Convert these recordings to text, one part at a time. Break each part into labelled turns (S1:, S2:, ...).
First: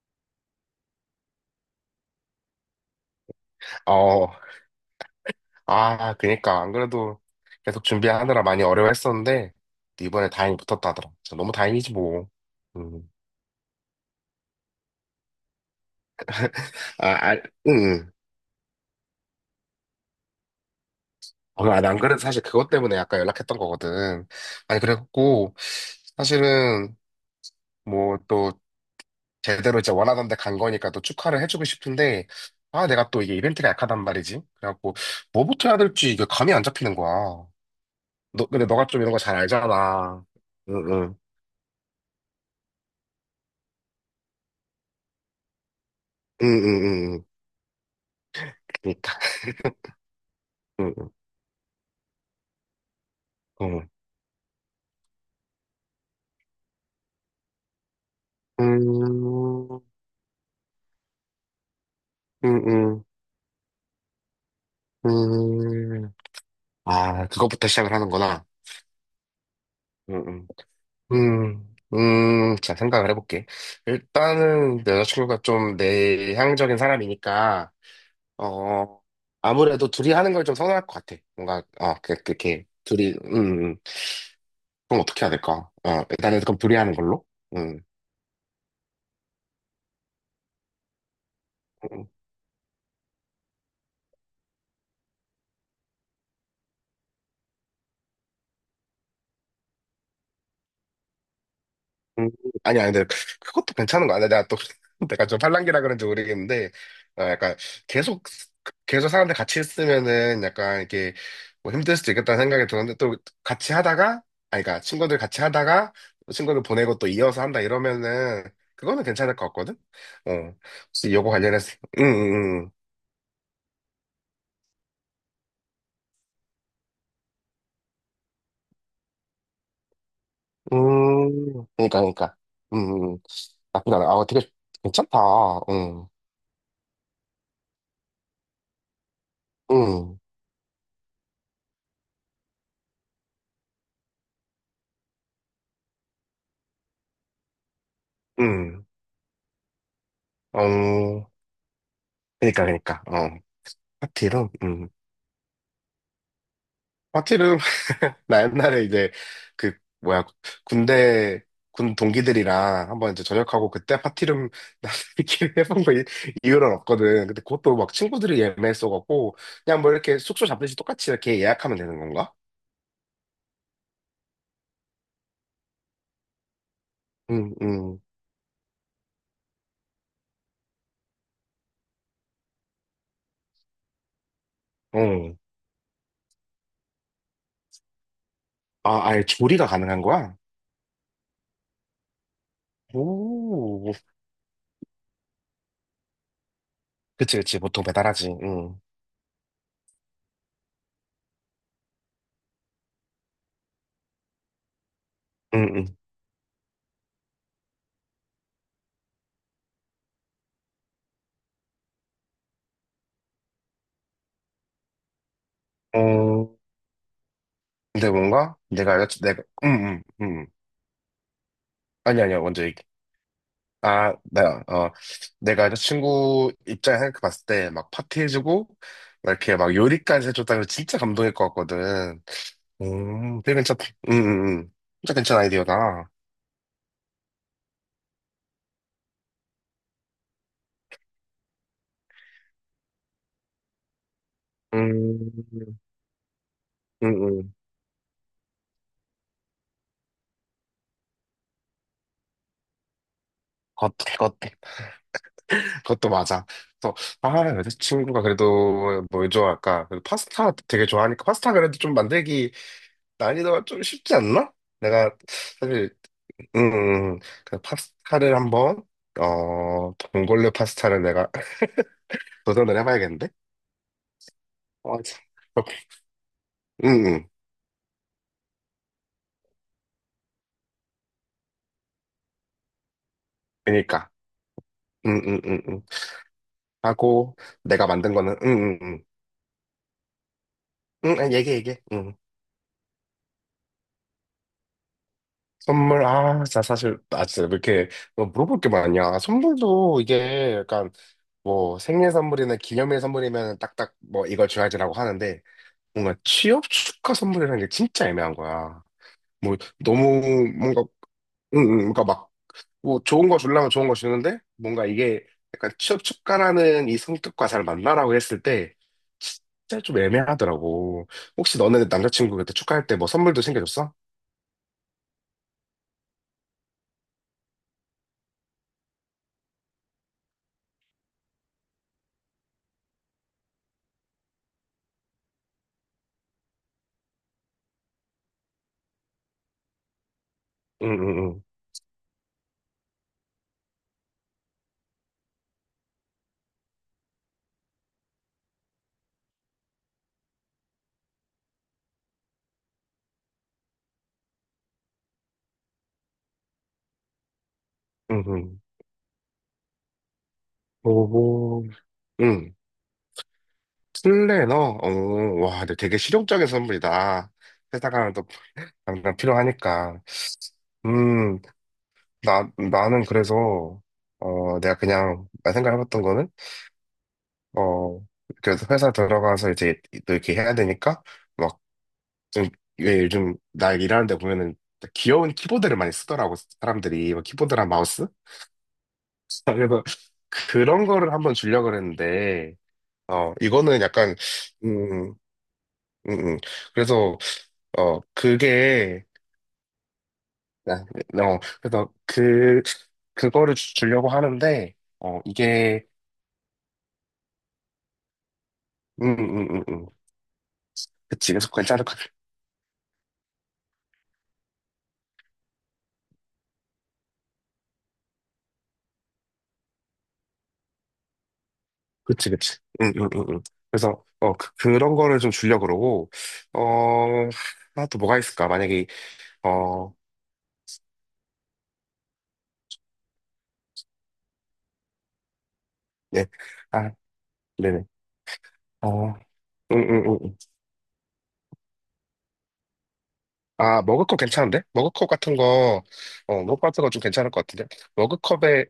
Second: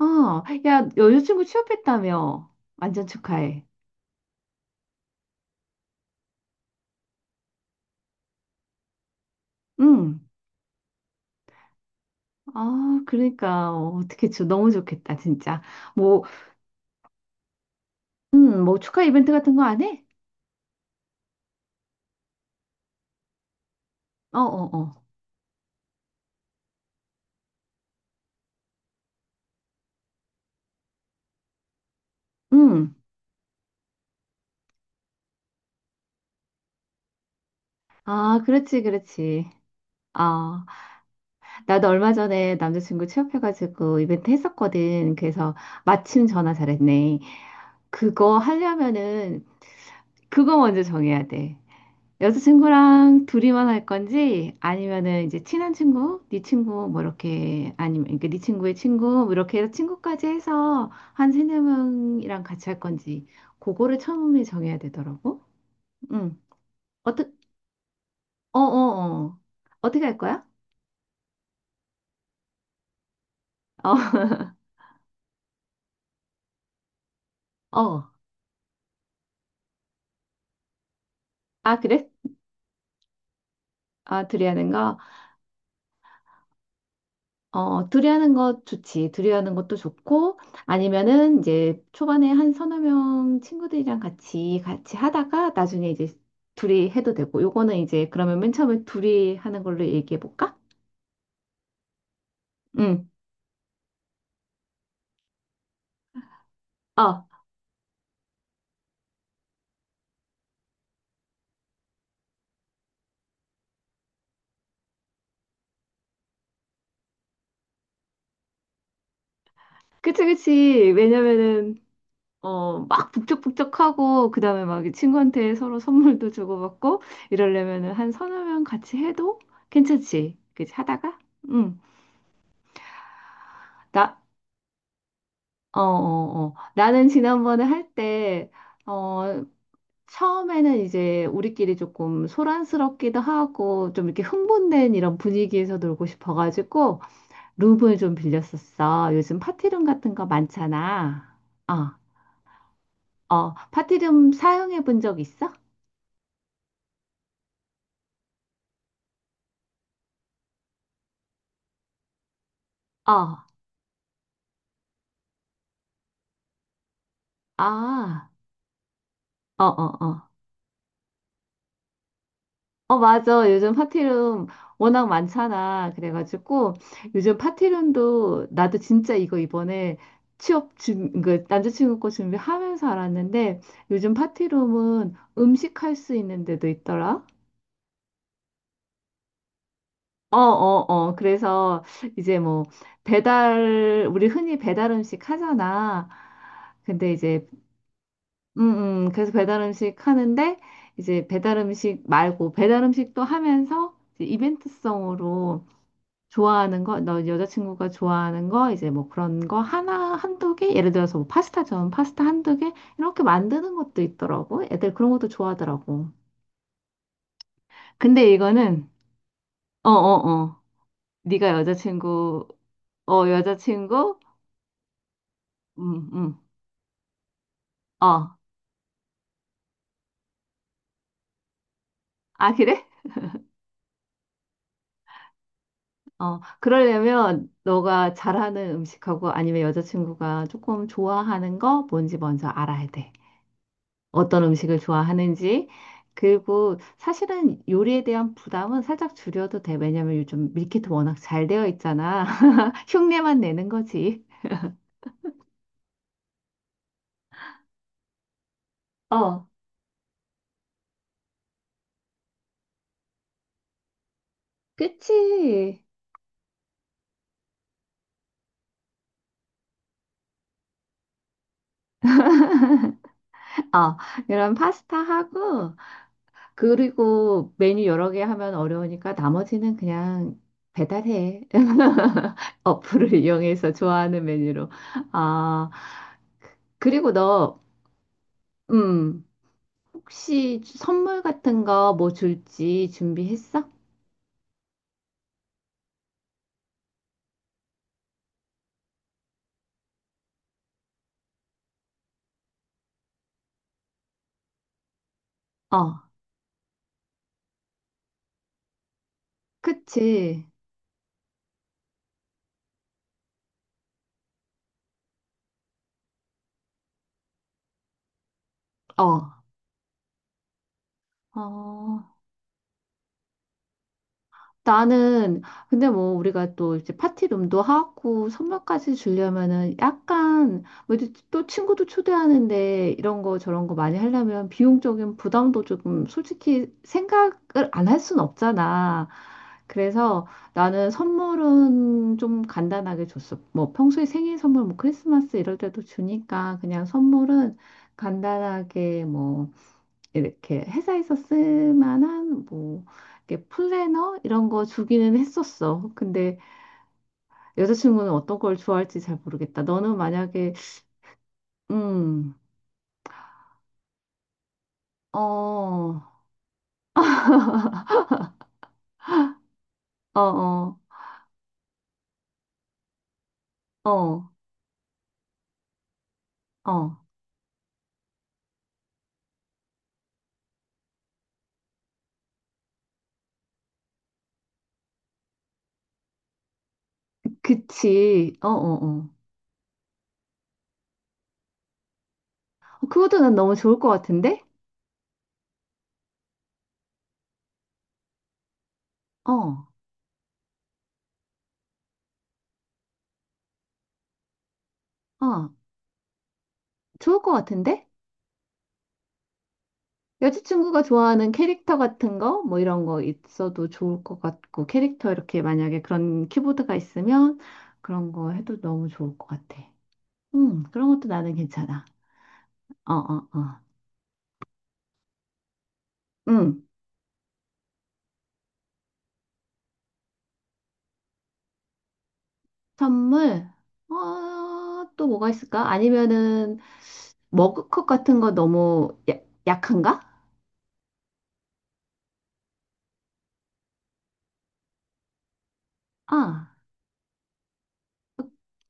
S1: 야, 여자친구 취업했다며. 완전 축하해.
S2: 어, 아, 그니까. 안 그래도 계속 준비하느라 많이 어려워했었는데,
S1: 응.
S2: 이번에 다행히 붙었다 하더라. 진짜 너무 다행이지, 뭐.
S1: 아,
S2: 음.
S1: 그러니까, 어떻게, 저 너무 좋겠다, 진짜. 뭐,
S2: 아, 아, 응.
S1: 뭐, 축하 이벤트 같은 거 안 해?
S2: 어, 아, 안 그래도 사실 그것 때문에 약간 연락했던 거거든.
S1: 어, 어,
S2: 아니,
S1: 어.
S2: 그래갖고, 사실은, 뭐, 또, 제대로 이제 원하던 데 간 거니까 또 축하를 해주고 싶은데, 아,
S1: 응.
S2: 내가 또 이게 이벤트가 약하단 말이지. 그래갖고, 뭐부터 해야 될지 이게 감이 안 잡히는 거야.
S1: 아,
S2: 너, 근데
S1: 그렇지,
S2: 너가 좀 이런 거 잘
S1: 그렇지.
S2: 알잖아.
S1: 아,
S2: 응, 응.
S1: 나도 얼마 전에 남자친구 취업해가지고 이벤트 했었거든. 그래서 마침
S2: 응,
S1: 전화
S2: 응, 응.
S1: 잘했네.
S2: 응.
S1: 그거
S2: 그니까.
S1: 하려면은, 그거 먼저 정해야 돼. 여자친구랑 둘이만
S2: 어.
S1: 할 건지 아니면은 이제 친한 친구, 네 친구 뭐 이렇게 아니면 그러니까 네 친구의 친구 뭐 이렇게 해서
S2: 음,
S1: 친구까지 해서 한 세네 명이랑
S2: 음,
S1: 같이 할
S2: 음,
S1: 건지 그거를 처음에 정해야 되더라고.
S2: 음.
S1: 응.
S2: 아,
S1: 어떻
S2: 그것부터 시작을 하는구나.
S1: 어어 어. 어, 어. 어떻게 할 거야?
S2: 음, 음, 자, 생각을 해볼게.
S1: 어.
S2: 일단은 내 여자친구가 좀 내향적인 사람이니까,
S1: 어.
S2: 어, 아무래도 둘이 하는 걸 좀 선호할 것 같아. 뭔가,
S1: 아,
S2: 어,
S1: 그래?
S2: 그렇게, 둘이,
S1: 아, 둘이 하는 거?
S2: 그럼 어떻게 해야 될까? 어, 일단은 그럼 둘이 하는 걸로? 음.
S1: 어, 둘이하는 것 좋지. 둘이하는 것도 좋고, 아니면은 이제
S2: 음.
S1: 초반에 한 3~4명 친구들이랑 같이 하다가 나중에 이제 둘이 해도 되고, 요거는 이제 그러면 맨 처음에 둘이 하는 걸로 얘기해 볼까?
S2: 음, 아니, 아니, 근데
S1: 응.
S2: 그것도 괜찮은 거 아니야? 내가 또, 내가 좀 팔랑귀라 그런지 모르겠는데, 어,
S1: 어,
S2: 약간 계속, 계속 사람들 같이 있으면은 약간 이렇게 뭐 힘들 수도 있겠다는 생각이 드는데, 또 같이 하다가, 아니, 그러니까 친구들 같이 하다가, 또 친구들 보내고 또 이어서 한다 이러면은, 그거는 괜찮을 것 같거든?
S1: 그치,
S2: 어,
S1: 그치.
S2: 혹시 요거 관련해서,
S1: 왜냐면은,
S2: 응, 응, 응.
S1: 막 북적북적하고, 그 다음에 막 친구한테 서로 선물도 주고받고, 이러려면은 한 3~4명 같이 해도 괜찮지. 그치,
S2: 응.
S1: 하다가? 응.
S2: 그러니까, 그러니까. 음, 음. 나쁘지 않아.
S1: 나,
S2: 아, 되게 괜찮다.
S1: 어,
S2: 응,
S1: 어, 어. 나는 지난번에 할 때, 어,
S2: 응,
S1: 처음에는 이제 우리끼리 조금 소란스럽기도 하고, 좀 이렇게 흥분된 이런 분위기에서 놀고 싶어가지고, 룸을 좀
S2: 응.
S1: 빌렸었어. 요즘 파티룸 같은 거 많잖아.
S2: 어,
S1: 어,
S2: 그러니까, 그러니까. 어.
S1: 어, 파티룸
S2: 파티룸?
S1: 사용해
S2: 음.
S1: 본 적 있어?
S2: 파티룸? 나 옛날에 이제 그 뭐야 군대 군 동기들이랑 한번 이제
S1: 어,
S2: 저녁하고 그때 파티룸 나들끼리 이유는 없거든. 근데 그것도 막
S1: 아,
S2: 친구들이 예매했어갖고
S1: 어,
S2: 그냥 뭐
S1: 어,
S2: 이렇게
S1: 어.
S2: 숙소 잡듯이 똑같이 이렇게 예약하면 되는 건가?
S1: 어, 맞아. 요즘 파티룸 워낙 많잖아. 그래가지고 요즘
S2: 응, 응,
S1: 파티룸도 나도 진짜 이거 이번에 그 남자친구 거 준비하면서 알았는데 요즘 파티룸은
S2: 응.
S1: 음식할 수 있는 데도 있더라.
S2: 아, 아예 조리가 가능한 거야?
S1: 어, 어, 어. 그래서 이제 뭐
S2: 오,
S1: 우리 흔히 배달 음식 하잖아. 근데
S2: 그치,
S1: 이제,
S2: 그치. 보통 배달하지. 응,
S1: 그래서 배달 음식 하는데 이제 배달 음식 말고 배달 음식도 하면서 이제 이벤트성으로
S2: 응,
S1: 좋아하는 거, 너 여자친구가 좋아하는 거, 이제 뭐 그런 거 하나, 1~2개? 예를 들어서 뭐 파스타 전 파스타 1~2개? 이렇게 만드는 것도 있더라고. 애들 그런 것도
S2: 응.
S1: 좋아하더라고.
S2: 어, 근데
S1: 근데
S2: 뭔가
S1: 이거는,
S2: 내가 응,
S1: 어,
S2: 응,
S1: 어,
S2: 응.
S1: 어. 네가
S2: 아니 아니야
S1: 여자친구,
S2: 먼저 얘기해. 아,
S1: 여자친구?
S2: 내가, 어, 내가
S1: 음, 음.
S2: 여자친구 입장에 생각해 봤을 때, 막
S1: 어.
S2: 파티해주고, 막 이렇게 막 요리까지 해줬다면 진짜 감동일 것 같거든.
S1: 아, 그래?
S2: 되게 괜찮다. 음, 음, 음. 진짜 괜찮은 아이디어다.
S1: 어. 그러려면 너가 잘하는 음식하고 아니면 여자친구가 조금 좋아하는 거 뭔지 먼저 알아야 돼. 어떤 음식을 좋아하는지.
S2: 음,
S1: 그리고
S2: 음, 음.
S1: 사실은 요리에 대한 부담은 살짝 줄여도 돼. 왜냐면 요즘 밀키트 워낙 잘 되어 있잖아. 흉내만 내는
S2: 그것도,
S1: 거지.
S2: 그것도, 그것도 맞아. 또, 아, 여자친구가 그래도 뭘
S1: 어,
S2: 좋아할까? 그래도 파스타 되게 좋아하니까 파스타 그래도 좀 만들기 난이도가 좀 쉽지 않나? 내가
S1: 그치.
S2: 사실 음, 그 파스타를 한번, 어, 봉골레 파스타를 내가 도전을 해봐야겠는데?
S1: 어, 이런 파스타
S2: 어, 참.
S1: 하고,
S2: 응, 응,
S1: 그리고 메뉴 여러 개 하면 어려우니까 나머지는 그냥 배달해. 어플을 이용해서
S2: 그니까.
S1: 좋아하는 메뉴로.
S2: 응, 응, 응,
S1: 아,
S2: 응.
S1: 그리고
S2: 하고,
S1: 너,
S2: 내가 만든 거는, 응, 응,
S1: 음, 혹시
S2: 응.
S1: 선물
S2: 응, 얘기해,
S1: 같은
S2: 얘기해.
S1: 거 뭐
S2: 응.
S1: 줄지 준비했어?
S2: 선물, 아, 자, 사실, 아, 진짜, 왜 이렇게, 뭐 물어볼 게 많냐. 선물도 이게, 약간, 뭐, 생일 선물이나 기념일 선물이면 딱딱, 뭐, 이걸 줘야지라고 하는데,
S1: 어,
S2: 뭔가 취업 축하 선물이라는 게 진짜 애매한 거야. 뭐, 너무,
S1: 그치.
S2: 뭔가, 응, 응, 그러니까 막, 뭐 좋은 거 주려면 좋은 거 주는데 뭔가 이게 약간 취업 촉구하는 이 성격과 잘 맞나라고 했을 때
S1: 어,
S2: 진짜 좀 애매하더라고. 혹시 너는
S1: 어,
S2: 남자친구 그때 축하할 때 뭐 선물도 챙겨줬어?
S1: 나는, 근데 뭐, 우리가 또 이제 파티룸도 하고, 선물까지 주려면은 약간, 뭐, 이제 또 친구도 초대하는데, 이런 거 저런 거 많이 하려면 비용적인 부담도 조금 솔직히 생각을 안 할 순 없잖아. 그래서 나는
S2: 응응응.
S1: 선물은 좀 간단하게 줬어. 뭐, 평소에 생일 선물, 뭐, 크리스마스 이럴 때도 주니까, 그냥 선물은 간단하게 뭐, 이렇게 회사에서 쓸 만한 뭐 이렇게 플래너 이런 거 주기는 했었어. 근데 여자친구는 어떤 걸
S2: 응응.
S1: 좋아할지 잘 모르겠다. 너는 만약에
S2: 오호.
S1: 음,
S2: 응. 슬래너? 어,
S1: 어,
S2: 와, 근데 되게
S1: 어,
S2: 실용적인 선물이다. 회사 가면 또 당장 필요하니까.
S1: 어,
S2: 음, 나는 그래서,
S1: 어,
S2: 어, 내가 그냥, 나 생각해봤던 거는,
S1: 어,
S2: 어, 그래서 회사 들어가서 이제 또 이렇게 해야 되니까, 막, 좀, 왜 요즘 나 일하는 데 보면은 귀여운 키보드를 많이 쓰더라고, 사람들이. 뭐 키보드랑 마우스?
S1: 그치, 어, 어, 어.
S2: 그래서 그런 거를 한번 주려고 그랬는데,
S1: 그것도
S2: 어,
S1: 난 너무 좋을
S2: 이거는
S1: 것
S2: 약간,
S1: 같은데?
S2: 음, 음, 음. 그래서, 어, 그게,
S1: 어,
S2: 아, 어, 그래서 그, 주려고 하는데, 어,
S1: 어,
S2: 이게,
S1: 좋을 것 같은데?
S2: 음, 음, 음, 음.
S1: 여자친구가 좋아하는
S2: 그치, 그래서
S1: 캐릭터
S2: 괜찮을 것
S1: 같은 거, 뭐 이런 거 있어도 좋을 것 같고, 캐릭터 이렇게 만약에 그런 키보드가 있으면 그런 거 해도 너무 좋을 것 같아. 그런 것도 나는 괜찮아.
S2: 그치, 그치.
S1: 어,
S2: 응, 응, 응,
S1: 어,
S2: 응.
S1: 어.
S2: 그래서, 어, 그, 런 거를 좀 주려고 그러고,
S1: 음,
S2: 어, 하나 또 뭐가 있을까? 만약에, 어,
S1: 선물? 어, 또 뭐가 있을까?
S2: 네.
S1: 아니면은,
S2: 아, 네네.
S1: 머그컵 같은 거 너무
S2: 어, 응,
S1: 약한가?
S2: 응, 응. 응. 아, 머그컵 괜찮은데? 머그컵 같은 거, 어,
S1: 아,
S2: 머그컵 같은 거 좀 괜찮을 것 같은데? 머그컵에,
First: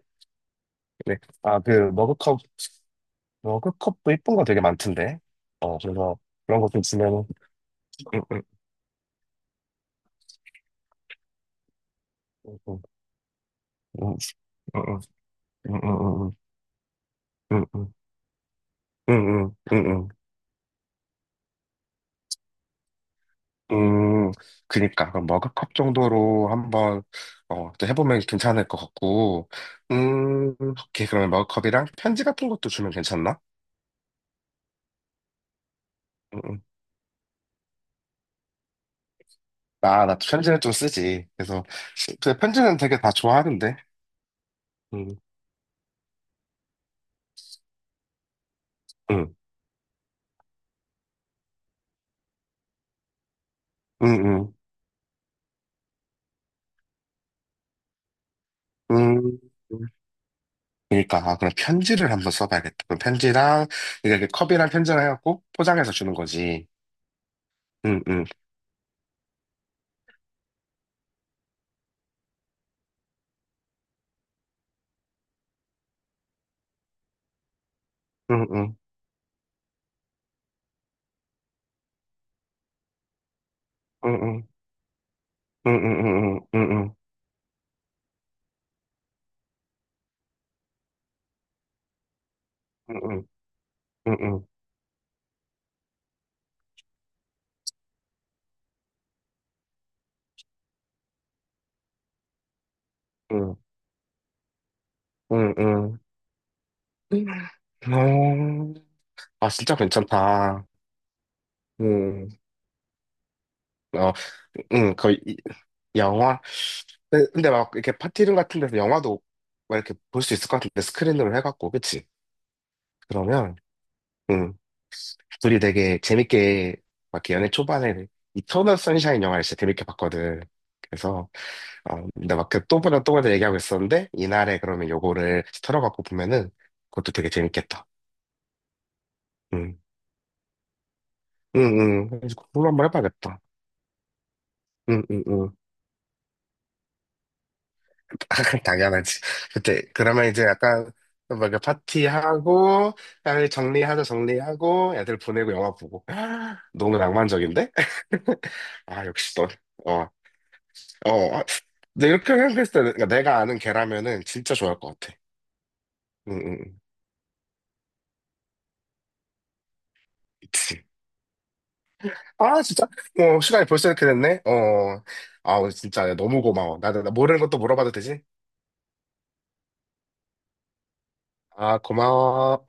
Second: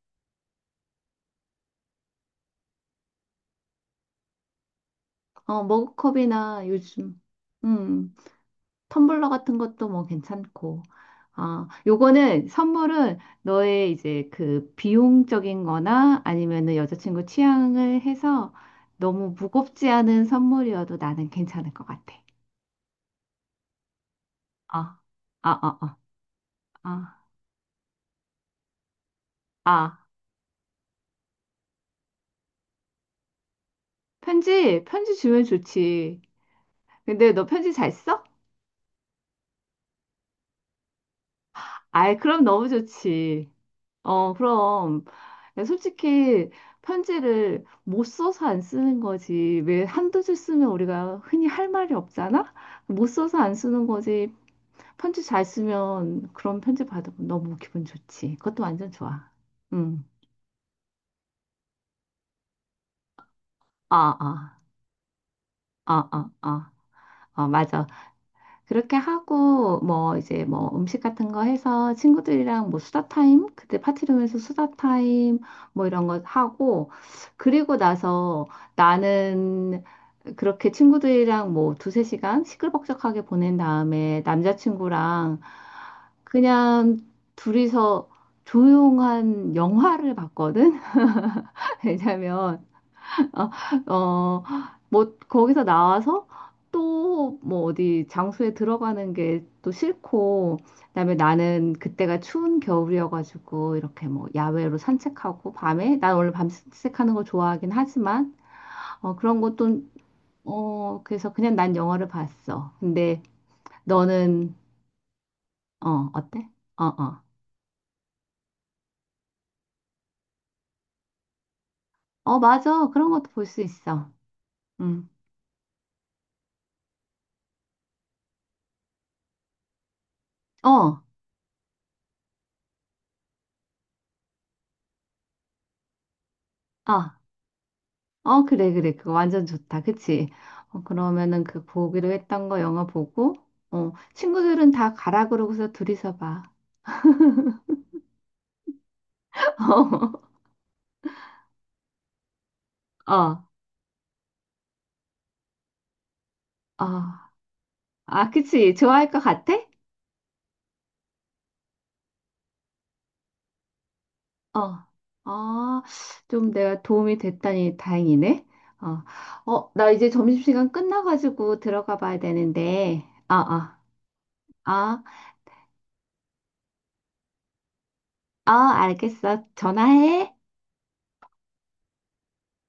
S2: 네. 아, 그, 머그컵, 머그컵도 이쁜 거 되게 많던데?
S1: 어,
S2: 어, 그래서 그런
S1: 머그컵이나
S2: 거 좀
S1: 요즘,
S2: 주면은,
S1: 음,
S2: 응, 응,
S1: 텀블러 같은 것도 뭐 괜찮고. 아, 요거는,
S2: 응, 응,
S1: 선물은 너의
S2: 응,
S1: 이제 그
S2: 응,
S1: 비용적인
S2: 응,
S1: 거나
S2: 응,
S1: 아니면은 여자친구
S2: 응, 응, 응,
S1: 취향을 해서
S2: 응,
S1: 너무
S2: 응, 응,
S1: 무겁지
S2: 응.
S1: 않은 선물이어도 나는 괜찮을 것 같아.
S2: 음,
S1: 아,
S2: 그니까, 그럼
S1: 아,
S2: 머그컵
S1: 아, 아,
S2: 정도로 한번,
S1: 아.
S2: 어, 해보면 괜찮을 것 같고,
S1: 아.
S2: 오케이. 그러면 머그컵이랑 편지 같은 것도 주면 괜찮나?
S1: 편지, 편지 주면 좋지.
S2: 음, 음.
S1: 근데 너 편지 잘 써?
S2: 아, 나도 편지는 좀 쓰지. 그래서,
S1: 아이,
S2: 근
S1: 그럼 너무
S2: 편지는 되게 다
S1: 좋지.
S2: 좋아하는데,
S1: 어, 그럼.
S2: 음,
S1: 솔직히 편지를 못 써서 안 쓰는
S2: 음,
S1: 거지. 왜 1~2줄 쓰면 우리가 흔히 할 말이 없잖아? 못 써서 안 쓰는 거지.
S2: 음,
S1: 편지 잘 쓰면 그런 편지 받으면 너무 기분 좋지. 그것도 완전
S2: 음,
S1: 좋아.
S2: 음.
S1: 응.
S2: 그니까, 아, 그럼 편지를 한번 써봐야겠다. 그럼 편지랑, 이
S1: 아,
S2: 게
S1: 아,
S2: 컵이랑 편지를 해갖고 포장해서
S1: 아,
S2: 주는
S1: 아,
S2: 거지.
S1: 아. 아, 맞아.
S2: 응, 응,
S1: 그렇게 하고 뭐 이제 뭐 음식 같은 거 해서 친구들이랑 뭐 수다 타임 그때 파티룸에서 수다 타임 뭐 이런 거 하고 그리고
S2: 응,
S1: 나서
S2: 응,
S1: 나는 그렇게 친구들이랑 뭐 2~3시간 시끌벅적하게 보낸
S2: 응,
S1: 다음에
S2: 응,
S1: 남자친구랑
S2: 응, 응, 응, 응, 응, 응,
S1: 그냥 둘이서 조용한 영화를 봤거든. 왜냐면
S2: 응,
S1: 아, 어,
S2: 응,
S1: 뭐, 거기서 나와서 또 뭐 어디 장소에 들어가는 게 또 싫고, 그다음에 나는 그때가 추운
S2: 응, 응,
S1: 겨울이어가지고 이렇게 뭐 야외로 산책하고
S2: 응,
S1: 밤에,
S2: 응.
S1: 난 원래 밤 산책하는 거
S2: 음.
S1: 좋아하긴 하지만,
S2: 어,
S1: 그런
S2: 아, 진짜
S1: 것도,
S2: 괜찮다.
S1: 그래서 그냥 난 영화를
S2: 음,
S1: 봤어. 근데
S2: 어,
S1: 너는,
S2: 음, 거의, 이-
S1: 어때?
S2: 영화.
S1: 어, 어.
S2: 근데, 근데 막, 이렇게 파티룸 같은 데서 영화도 막 이렇게 볼 수 있을 것 같은데, 스크린으로 해갖고, 그치?
S1: 어, 맞아. 그런 것도 볼
S2: 그러면,
S1: 수 있어.
S2: 음,
S1: 응.
S2: 둘이 되게 재밌게, 막 이렇게 연애 초반에, 이터널 선샤인 영화를 진짜 재밌게 봤거든.
S1: 어,
S2: 그래서, 어, 근데 막 그 또 보다 또 보다 얘기하고 있었는데, 이날에 그러면 요거를 털어갖고 보면은, 그것도
S1: 아.
S2: 되게 재밌겠다.
S1: 어, 그래, 그래. 그거 완전
S2: 응,
S1: 좋다. 그치? 그러면은
S2: 응,
S1: 그
S2: 응.
S1: 보기로
S2: 그래서
S1: 했던 거
S2: 그걸로
S1: 영화
S2: 한번
S1: 보고,
S2: 해봐야겠다.
S1: 친구들은 다
S2: 응, 응,
S1: 가라
S2: 응.
S1: 그러고서 둘이서 봐.
S2: 당연하지. 그때, 그러면 이제 약간, 뭔가 파티하고,
S1: 어,
S2: 딸 정리하자 정리하고, 애들 보내고 영화 보고.
S1: 어.
S2: 너무 낭만적인데?
S1: 아, 그치?
S2: 아,
S1: 좋아할 것
S2: 역시 너,
S1: 같아?
S2: 어, 어. 어. 근데 이렇게 생각했을 때, 그러니까 내가 아는 걔라면은 진짜
S1: 어.
S2: 좋아할 것 같아.
S1: 아,
S2: 응, 응,
S1: 좀
S2: 응.
S1: 내가 도움이 됐다니 다행이네. 어, 어, 나 이제 점심시간
S2: 그치.
S1: 끝나가지고 들어가 봐야
S2: 아, 진짜?
S1: 되는데. 어,
S2: 어, 시간이
S1: 어.
S2: 벌써 이렇게 됐네?
S1: 어,
S2: 어. 아, 오늘 진짜 너무 고마워. 나 모르는 것도 물어봐도 되지?
S1: 어, 알겠어. 전화해.
S2: 아, 고마워.